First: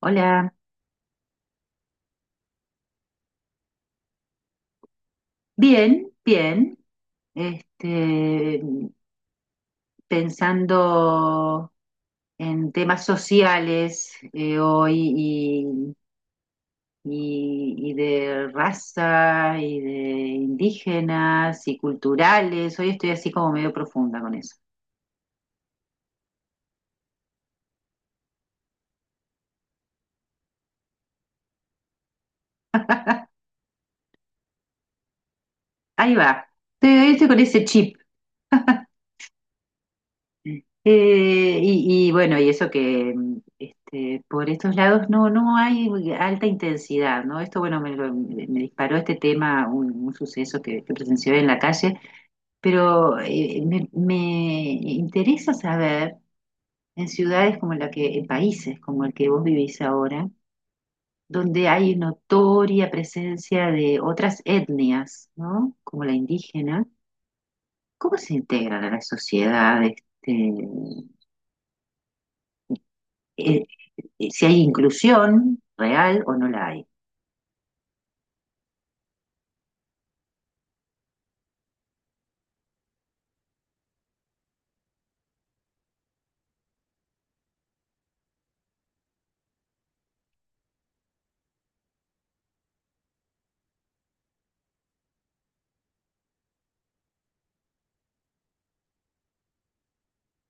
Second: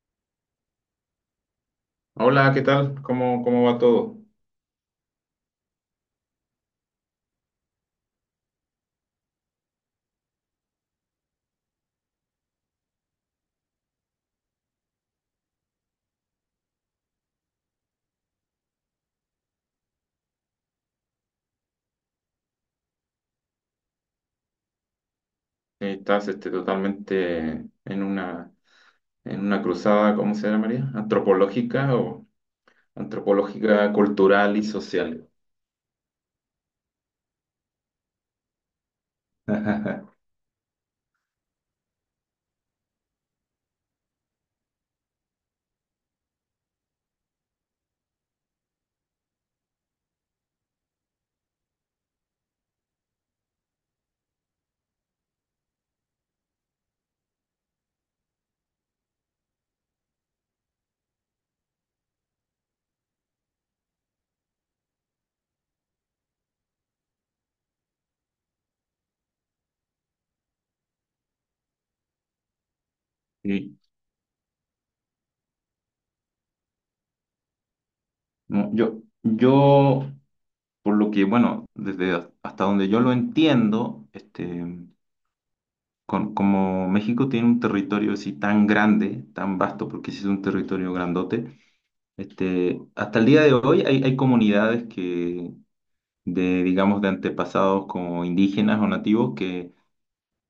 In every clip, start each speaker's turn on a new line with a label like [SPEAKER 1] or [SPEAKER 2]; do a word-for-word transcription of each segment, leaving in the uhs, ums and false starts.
[SPEAKER 1] Hola,
[SPEAKER 2] Hola, ¿qué tal? ¿Cómo, cómo va todo?
[SPEAKER 1] bien, bien. Este, Pensando en temas sociales eh, hoy y, y- y de raza y de indígenas y culturales. Hoy estoy así como medio profunda con eso.
[SPEAKER 2] Eh, Estás este, totalmente en una, en una cruzada, ¿cómo se llama María? ¿Antropológica o antropológica, cultural y social?
[SPEAKER 1] Ahí va. Estoy, hoy estoy con ese chip. Eh, y, y bueno, y eso que mm, este, por estos lados no, no hay alta intensidad, ¿no? Esto, bueno, me, lo- me disparó este tema, un, un suceso que, que presencié en la calle, pero eh, me, me interesa saber en ciudades como la que, en países como el que vos vivís ahora, donde hay notoria presencia de otras etnias, ¿no? Como la indígena, ¿cómo se integran a la sociedad? este, e-
[SPEAKER 2] Sí.
[SPEAKER 1] eh, ¿Si hay inclusión real o no la hay?
[SPEAKER 2] No, yo, yo, por lo que, bueno, desde a- hasta donde yo lo entiendo, este, con- como México tiene un territorio así tan grande, tan vasto, porque sí es un territorio grandote, este, hasta el día de hoy hay, hay comunidades que, de, digamos, de antepasados como indígenas o nativos que,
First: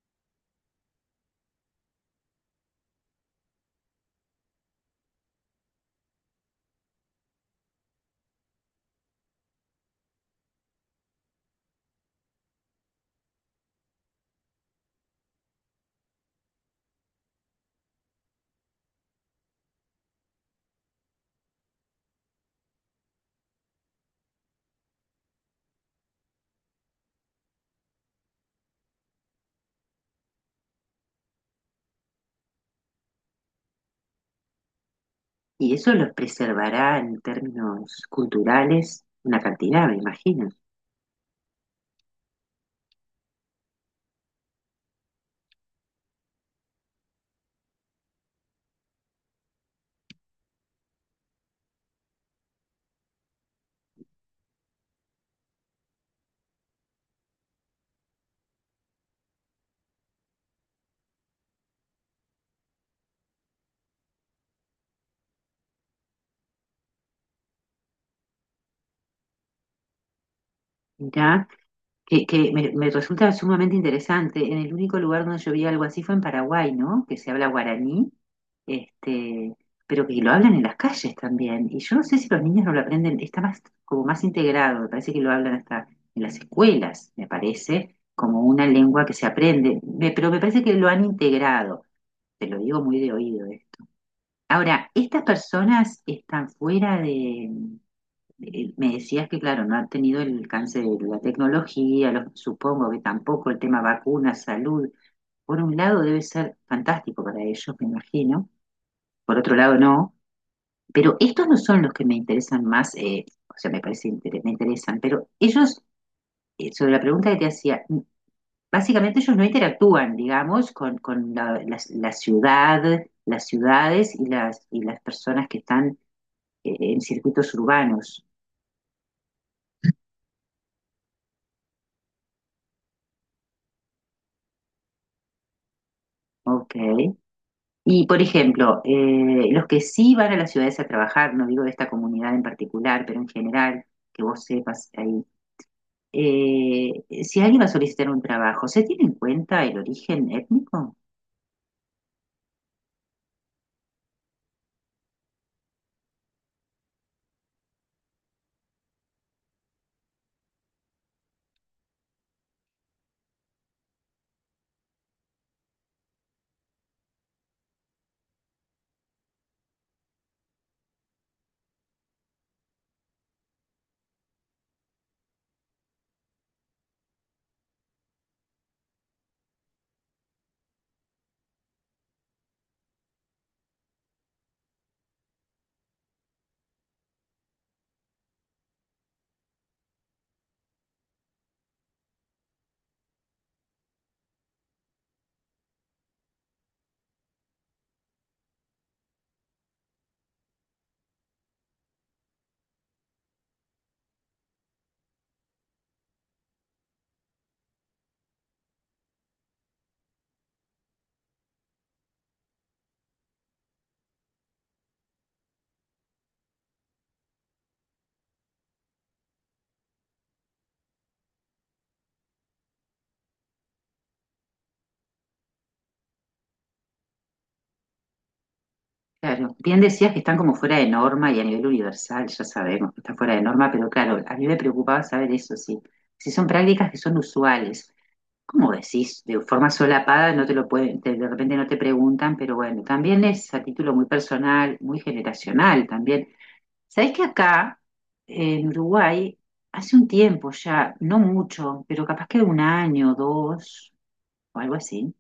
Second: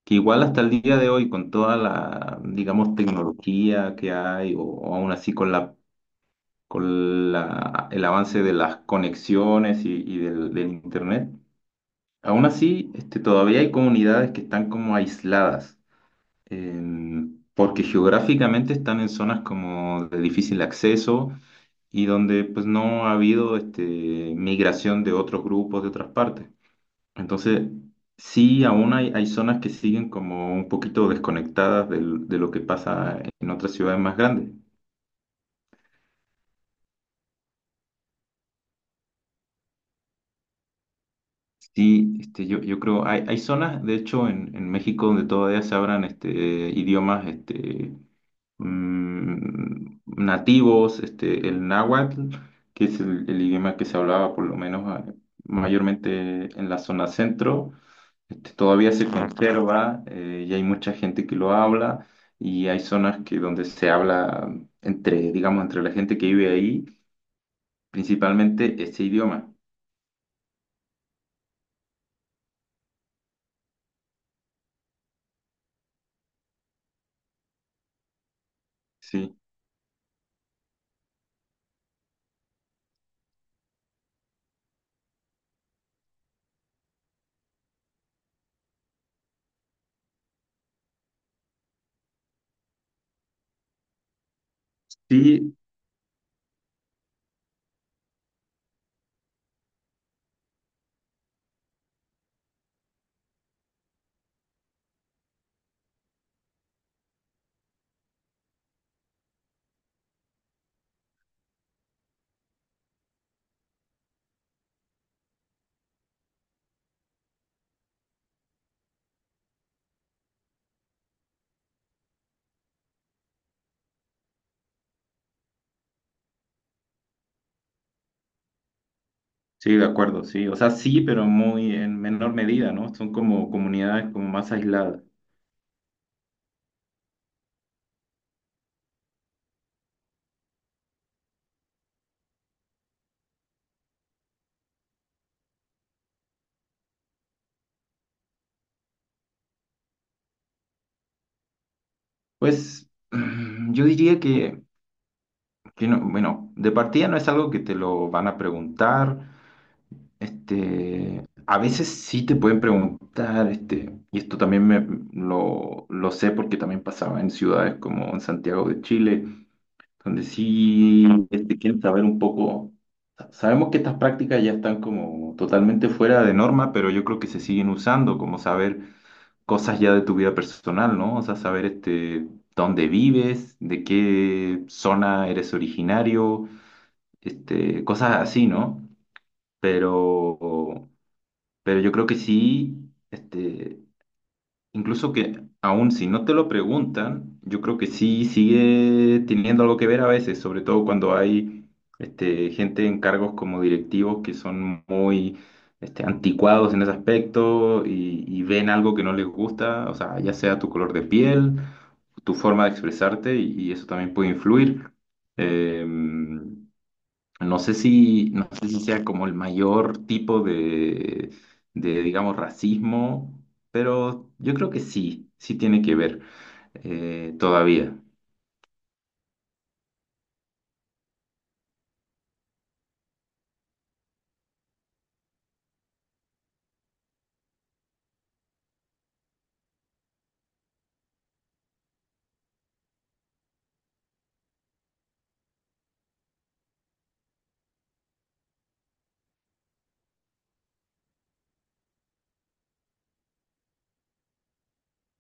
[SPEAKER 2] que igual hasta el día de hoy, con toda la, digamos, tecnología que hay, o, o aún así con la, con la, el avance de las conexiones y, y del, del Internet, aún así, este, todavía hay comunidades que están como aisladas. Em, porque geográficamente están en zonas como de difícil acceso y donde pues no ha habido este, migración de otros grupos de otras partes. Entonces, sí, aún hay, hay zonas que siguen como un poquito desconectadas del- de lo que pasa en otras ciudades más grandes.
[SPEAKER 1] Y eso los preservará en términos culturales una cantidad, me imagino.
[SPEAKER 2] Sí, este, yo, yo creo, hay, hay zonas, de hecho, en, en México donde todavía se hablan este, idiomas este, mm, nativos, este, el náhuatl, que es el, el idioma que se hablaba por lo menos ah, mayormente en la zona centro. Este, todavía se conserva, eh, y hay mucha gente que lo habla y hay zonas que donde se habla entre, digamos, entre la gente que vive ahí, principalmente este idioma.
[SPEAKER 1] Mirá, que, que me, me resulta sumamente interesante. En el único lugar donde yo vi algo así fue en Paraguay, ¿no? Que se habla guaraní,
[SPEAKER 2] Sí,
[SPEAKER 1] este, pero que lo hablan en las calles también. Y yo no sé si los niños no lo aprenden, está más, como más integrado, me parece que lo hablan hasta en las escuelas, me parece, como una lengua que se aprende. Me- pero me parece que lo han integrado. Te lo digo muy de oído, ¿eh? Ahora, estas
[SPEAKER 2] sí,
[SPEAKER 1] personas están fuera de, de- me decías que, claro, no han tenido el alcance de la tecnología, lo- supongo que tampoco el tema vacunas, salud. Por un lado debe ser fantástico para ellos, me imagino, por otro lado no, pero estos no son los que me interesan más, eh, o sea, me parece inter- me interesan, pero ellos, eh, sobre la pregunta que te hacía, básicamente ellos no interactúan, digamos, con, con la, la- la ciudad, las ciudades y las, y las personas que están eh, en circuitos urbanos.
[SPEAKER 2] sí, de acuerdo, sí. O sea, sí, pero muy en menor medida, ¿no? Son como comunidades como más aisladas.
[SPEAKER 1] Ok. Y, por ejemplo, eh, los que sí van a las ciudades a trabajar, no digo de esta comunidad en particular, pero en general, que vos sepas ahí, eh, si alguien va a solicitar un trabajo, ¿se tiene en cuenta el origen étnico?
[SPEAKER 2] Pues yo diría que, que no, bueno, de partida no es algo que te lo van a preguntar. Este, a veces sí te pueden preguntar, este, y esto también me, lo, lo sé porque también pasaba en ciudades como en Santiago de Chile, donde sí este, quieren saber un poco. sa- Sabemos que estas prácticas ya están como totalmente fuera de norma, pero yo creo que se siguen usando, como saber cosas ya de tu vida personal, ¿no? O sea, saber este, dónde vives, de qué zona eres originario, este, cosas así, ¿no? Pero pero yo creo que sí, este, incluso que aun si no te lo preguntan, yo creo que sí sigue teniendo algo que ver a veces, sobre todo cuando hay este, gente en cargos como directivos que son muy este, anticuados en ese aspecto y, y ven algo que no les gusta, o sea, ya sea tu color de piel, tu forma de expresarte y, y eso también puede influir. Em, no sé si, no sé si sea como el mayor tipo de, de, digamos, racismo, pero yo creo que sí, sí tiene que ver, eh, todavía.
[SPEAKER 1] Claro, bien decías que están como fuera de norma y a nivel universal, ya sabemos que están fuera de norma, pero claro, a mí me preocupaba saber eso, sí. Si son prácticas que son usuales, ¿cómo decís? De forma solapada no te lo pueden, te- de repente no te preguntan, pero bueno, también es a título muy personal, muy generacional también. Sabés que acá, en Uruguay, hace un tiempo ya, no mucho, pero capaz que un año, dos, o algo así,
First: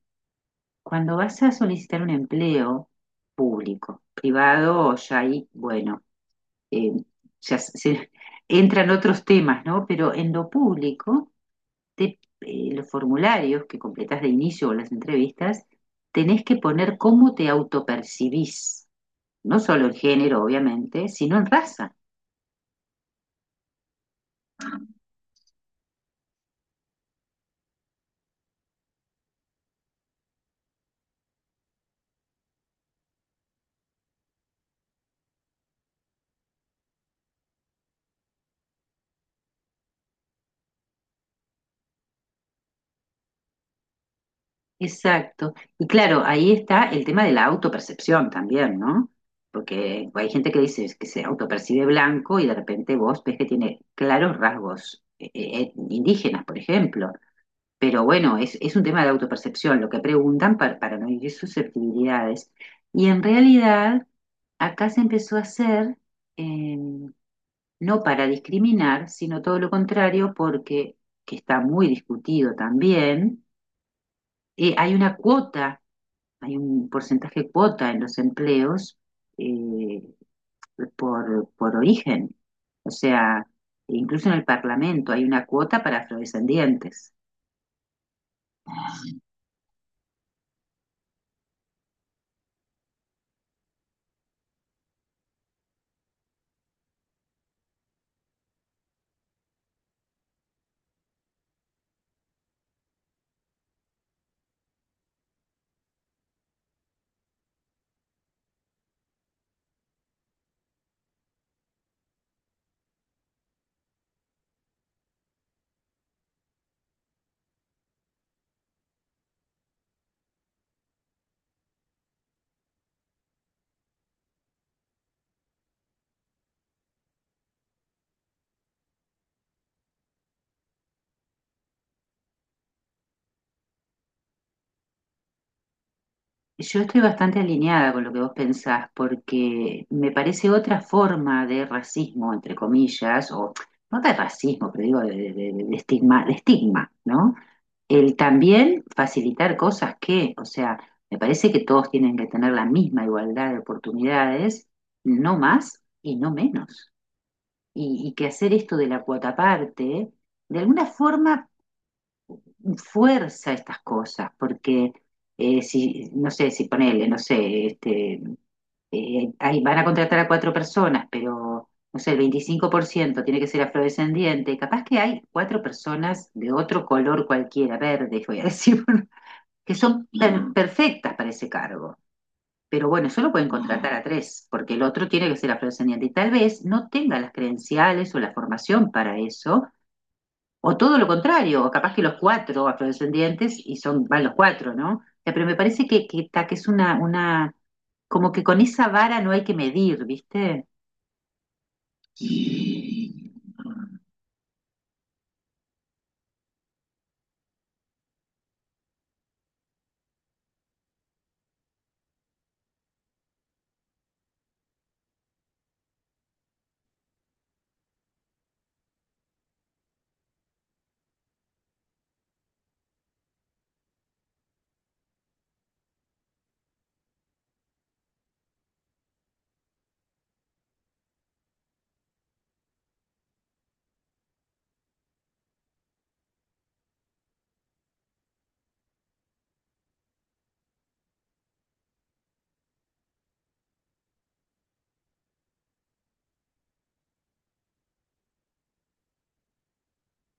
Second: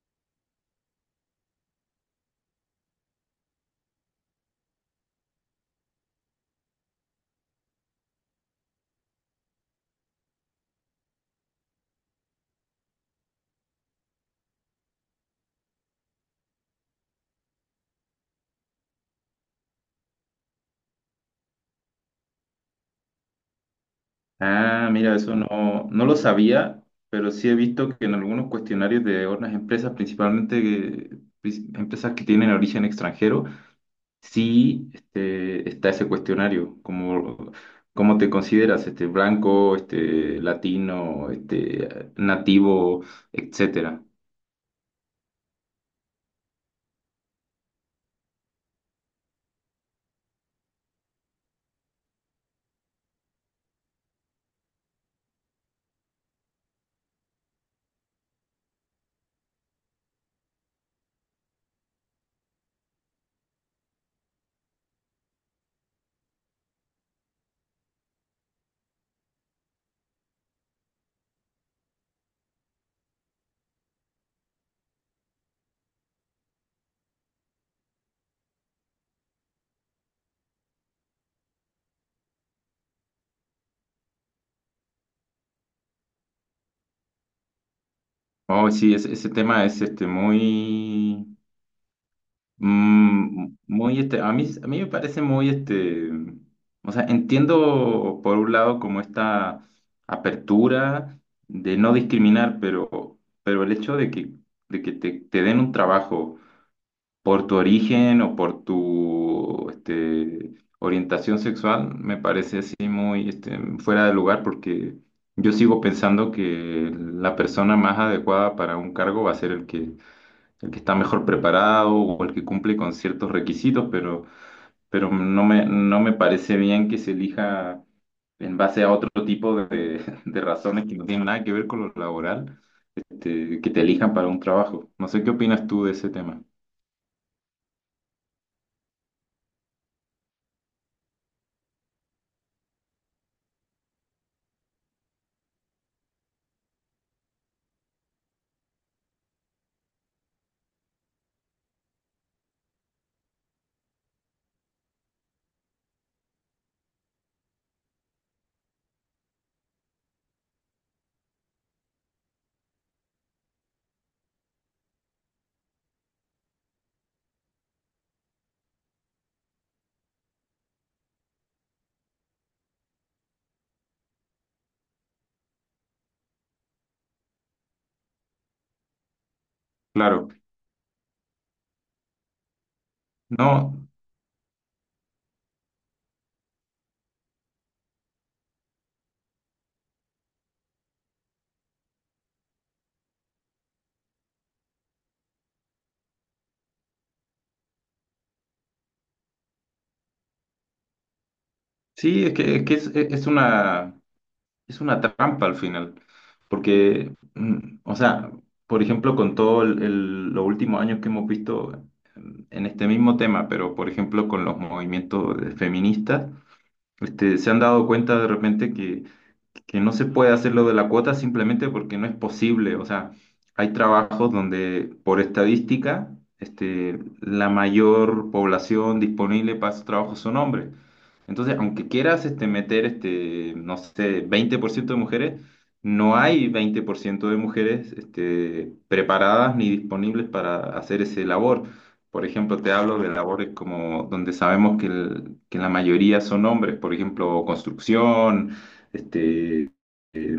[SPEAKER 1] cuando vas a solicitar un empleo público, privado, ya ahí, bueno, eh, ya se- se- entran otros temas, ¿no? Pero en lo público, te- eh, los formularios que completas de inicio o las entrevistas, tenés que poner cómo te autopercibís, no solo en género, obviamente, sino en raza.
[SPEAKER 2] Ah, mira, eso no, no lo sabía, pero sí he visto que en algunos cuestionarios de otras empresas, principalmente eh, pris- empresas que tienen origen extranjero. Sí, este, está ese cuestionario, como cómo te consideras, este, blanco, este, latino, este, nativo, etcétera.
[SPEAKER 1] Exacto. Y claro, ahí está el tema de la autopercepción también, ¿no? Porque hay gente que dice que se autopercibe blanco y de repente vos ves que tiene claros rasgos eh, eh, indígenas, por ejemplo. Pero bueno, es, es un tema de autopercepción, lo que preguntan para, para no herir susceptibilidades. Y en realidad, acá se empezó a hacer, eh, no para discriminar, sino todo lo contrario, porque, que está muy discutido también, eh, hay una cuota, hay un porcentaje cuota en los empleos eh, por, por origen. O sea, incluso en el Parlamento hay una cuota para afrodescendientes.
[SPEAKER 2] Oh, sí, ese, ese tema es este muy, mm, muy este, a mí, a mí me parece muy este, o sea, entiendo por un lado como esta apertura de no discriminar, pero, pero el hecho de que, de que te, te den un trabajo por tu origen o por tu este, orientación sexual, me parece así muy este, fuera de lugar porque yo sigo pensando que la persona más adecuada para un cargo va a ser el que, el que está mejor preparado o el que cumple con ciertos requisitos, pero, pero no me, no me parece bien que se elija en base a otro tipo de, de razones que no tienen nada que ver con lo laboral, este, que te elijan para un trabajo. No sé qué opinas tú de ese tema.
[SPEAKER 1] Yo estoy bastante alineada con lo que vos pensás, porque me parece otra forma de racismo, entre comillas, o no de racismo, pero digo de, de- de- de estigma, de estigma, ¿no? El también facilitar cosas que, o sea, me parece que todos tienen que tener la misma igualdad de oportunidades, no más y no menos. Y, y que hacer esto de la cuota parte, de alguna forma fuerza estas cosas, porque eh, si, no sé, si ponele, no sé, este, eh, ahí van a contratar a cuatro personas, pero no sé, el veinticinco por ciento tiene que ser afrodescendiente, capaz que hay cuatro personas de otro color cualquiera, verde, voy a decir, que son
[SPEAKER 2] Claro.
[SPEAKER 1] per- perfectas para ese cargo. Pero bueno, solo pueden
[SPEAKER 2] No,
[SPEAKER 1] contratar a tres, porque el otro tiene que ser afrodescendiente y tal vez no tenga las credenciales o la formación para eso, o todo lo contrario, o capaz que los cuatro afrodescendientes y son, van los cuatro, ¿no? O sea, pero me parece que, que, ta- que es una, una, como que con esa vara no hay que medir, ¿viste?
[SPEAKER 2] sí,
[SPEAKER 1] Sí,
[SPEAKER 2] es que, es, que es, e, es una, es una trampa al final, porque, mm, o sea, por ejemplo, con todo el, el- los últimos años que hemos visto en este mismo tema, pero por ejemplo con los movimientos feministas, este, se han dado cuenta de repente que no se puede hacer lo de la cuota simplemente porque no es posible. O sea, hay trabajos donde por estadística, este, la mayor población disponible para esos trabajos son hombres. Entonces, aunque quieras este, meter, este, no sé, veinte por ciento de mujeres, no hay veinte por ciento de mujeres este, preparadas ni disponibles para hacer ese labor. Por ejemplo, te hablo de labores como donde sabemos que, el- que la mayoría son hombres, por ejemplo, construcción, este, eh,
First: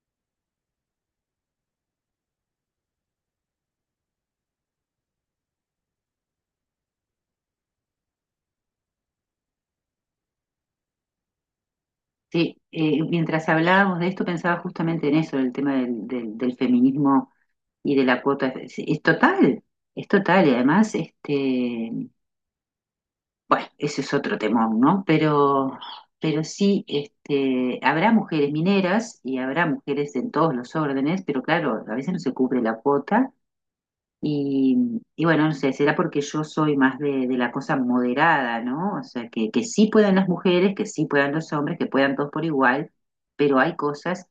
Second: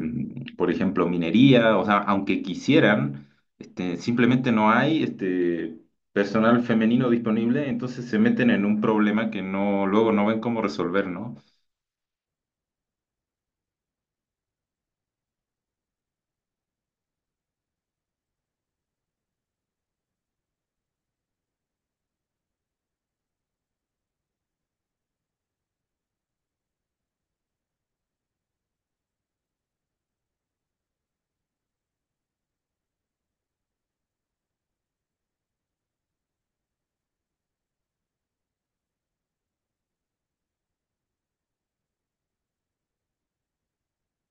[SPEAKER 2] por ejemplo, minería, o sea, aunque quisieran, este, simplemente no hay este, personal femenino disponible, entonces se meten en un problema que no, luego no ven cómo resolver, ¿no?
[SPEAKER 1] eh, mientras hablábamos de esto pensaba justamente en eso, en el tema del, del- del feminismo y de la cuota. Es, es total, es total. Y además, este, bueno, ese es otro temón, ¿no? Pero, pero sí, este, habrá mujeres mineras y habrá mujeres en todos los órdenes, pero claro, a veces no se cubre la cuota y, y bueno, no sé, será porque yo soy más de, de la cosa moderada, ¿no? O sea, que, que sí puedan las mujeres, que sí puedan los hombres, que puedan todos por igual, pero hay cosas,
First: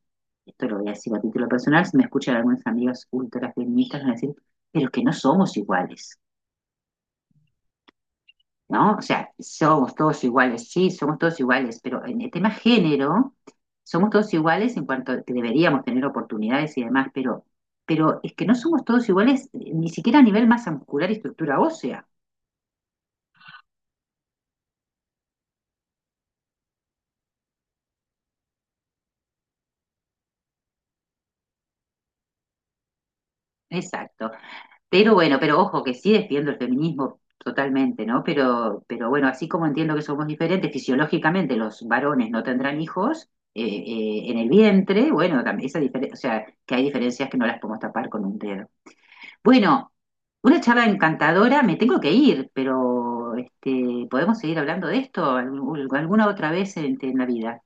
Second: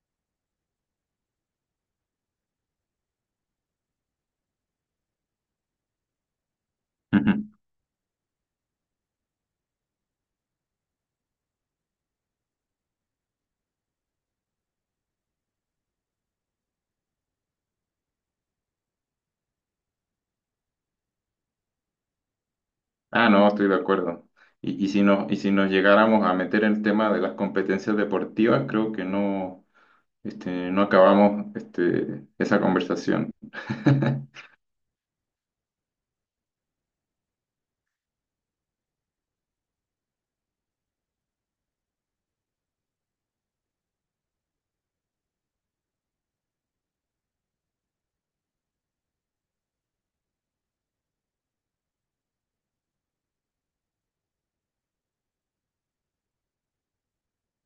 [SPEAKER 1] esto lo voy a decir a título personal, si me escuchan algunos amigos ultrafeministas, van a decir, pero que no somos iguales.
[SPEAKER 2] Ujú.
[SPEAKER 1] ¿No? O sea, somos todos iguales, sí, somos todos iguales, pero en el tema género, somos todos iguales en cuanto a que deberíamos tener oportunidades y demás, pero, pero es que no somos todos iguales, eh, ni siquiera a nivel masa muscular y estructura ósea.
[SPEAKER 2] Ah, no, estoy de acuerdo. Y, y si nos, y si nos llegáramos a meter el tema de las competencias deportivas, creo que no, este, no acabamos este, esa conversación.
[SPEAKER 1] Exacto. Pero bueno, pero ojo que sí defiendo el feminismo totalmente, ¿no? Pero, pero bueno, así como entiendo que somos diferentes, fisiológicamente los varones no tendrán hijos eh, eh, en el vientre, bueno, tam- esa difere- o sea, que hay diferencias que no las podemos tapar con un dedo. Bueno, una charla encantadora, me tengo que ir, pero este, podemos seguir hablando de esto algún- alguna otra vez en, en la vida.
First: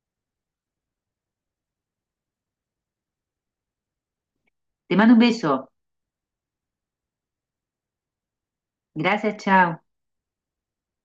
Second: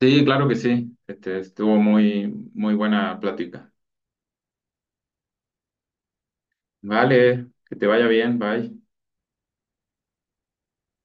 [SPEAKER 2] Sí, claro que sí. Este, estuvo muy, muy buena plática.
[SPEAKER 1] Te mando un beso.
[SPEAKER 2] Vale, que te vaya bien, bye.
[SPEAKER 1] Gracias, chao.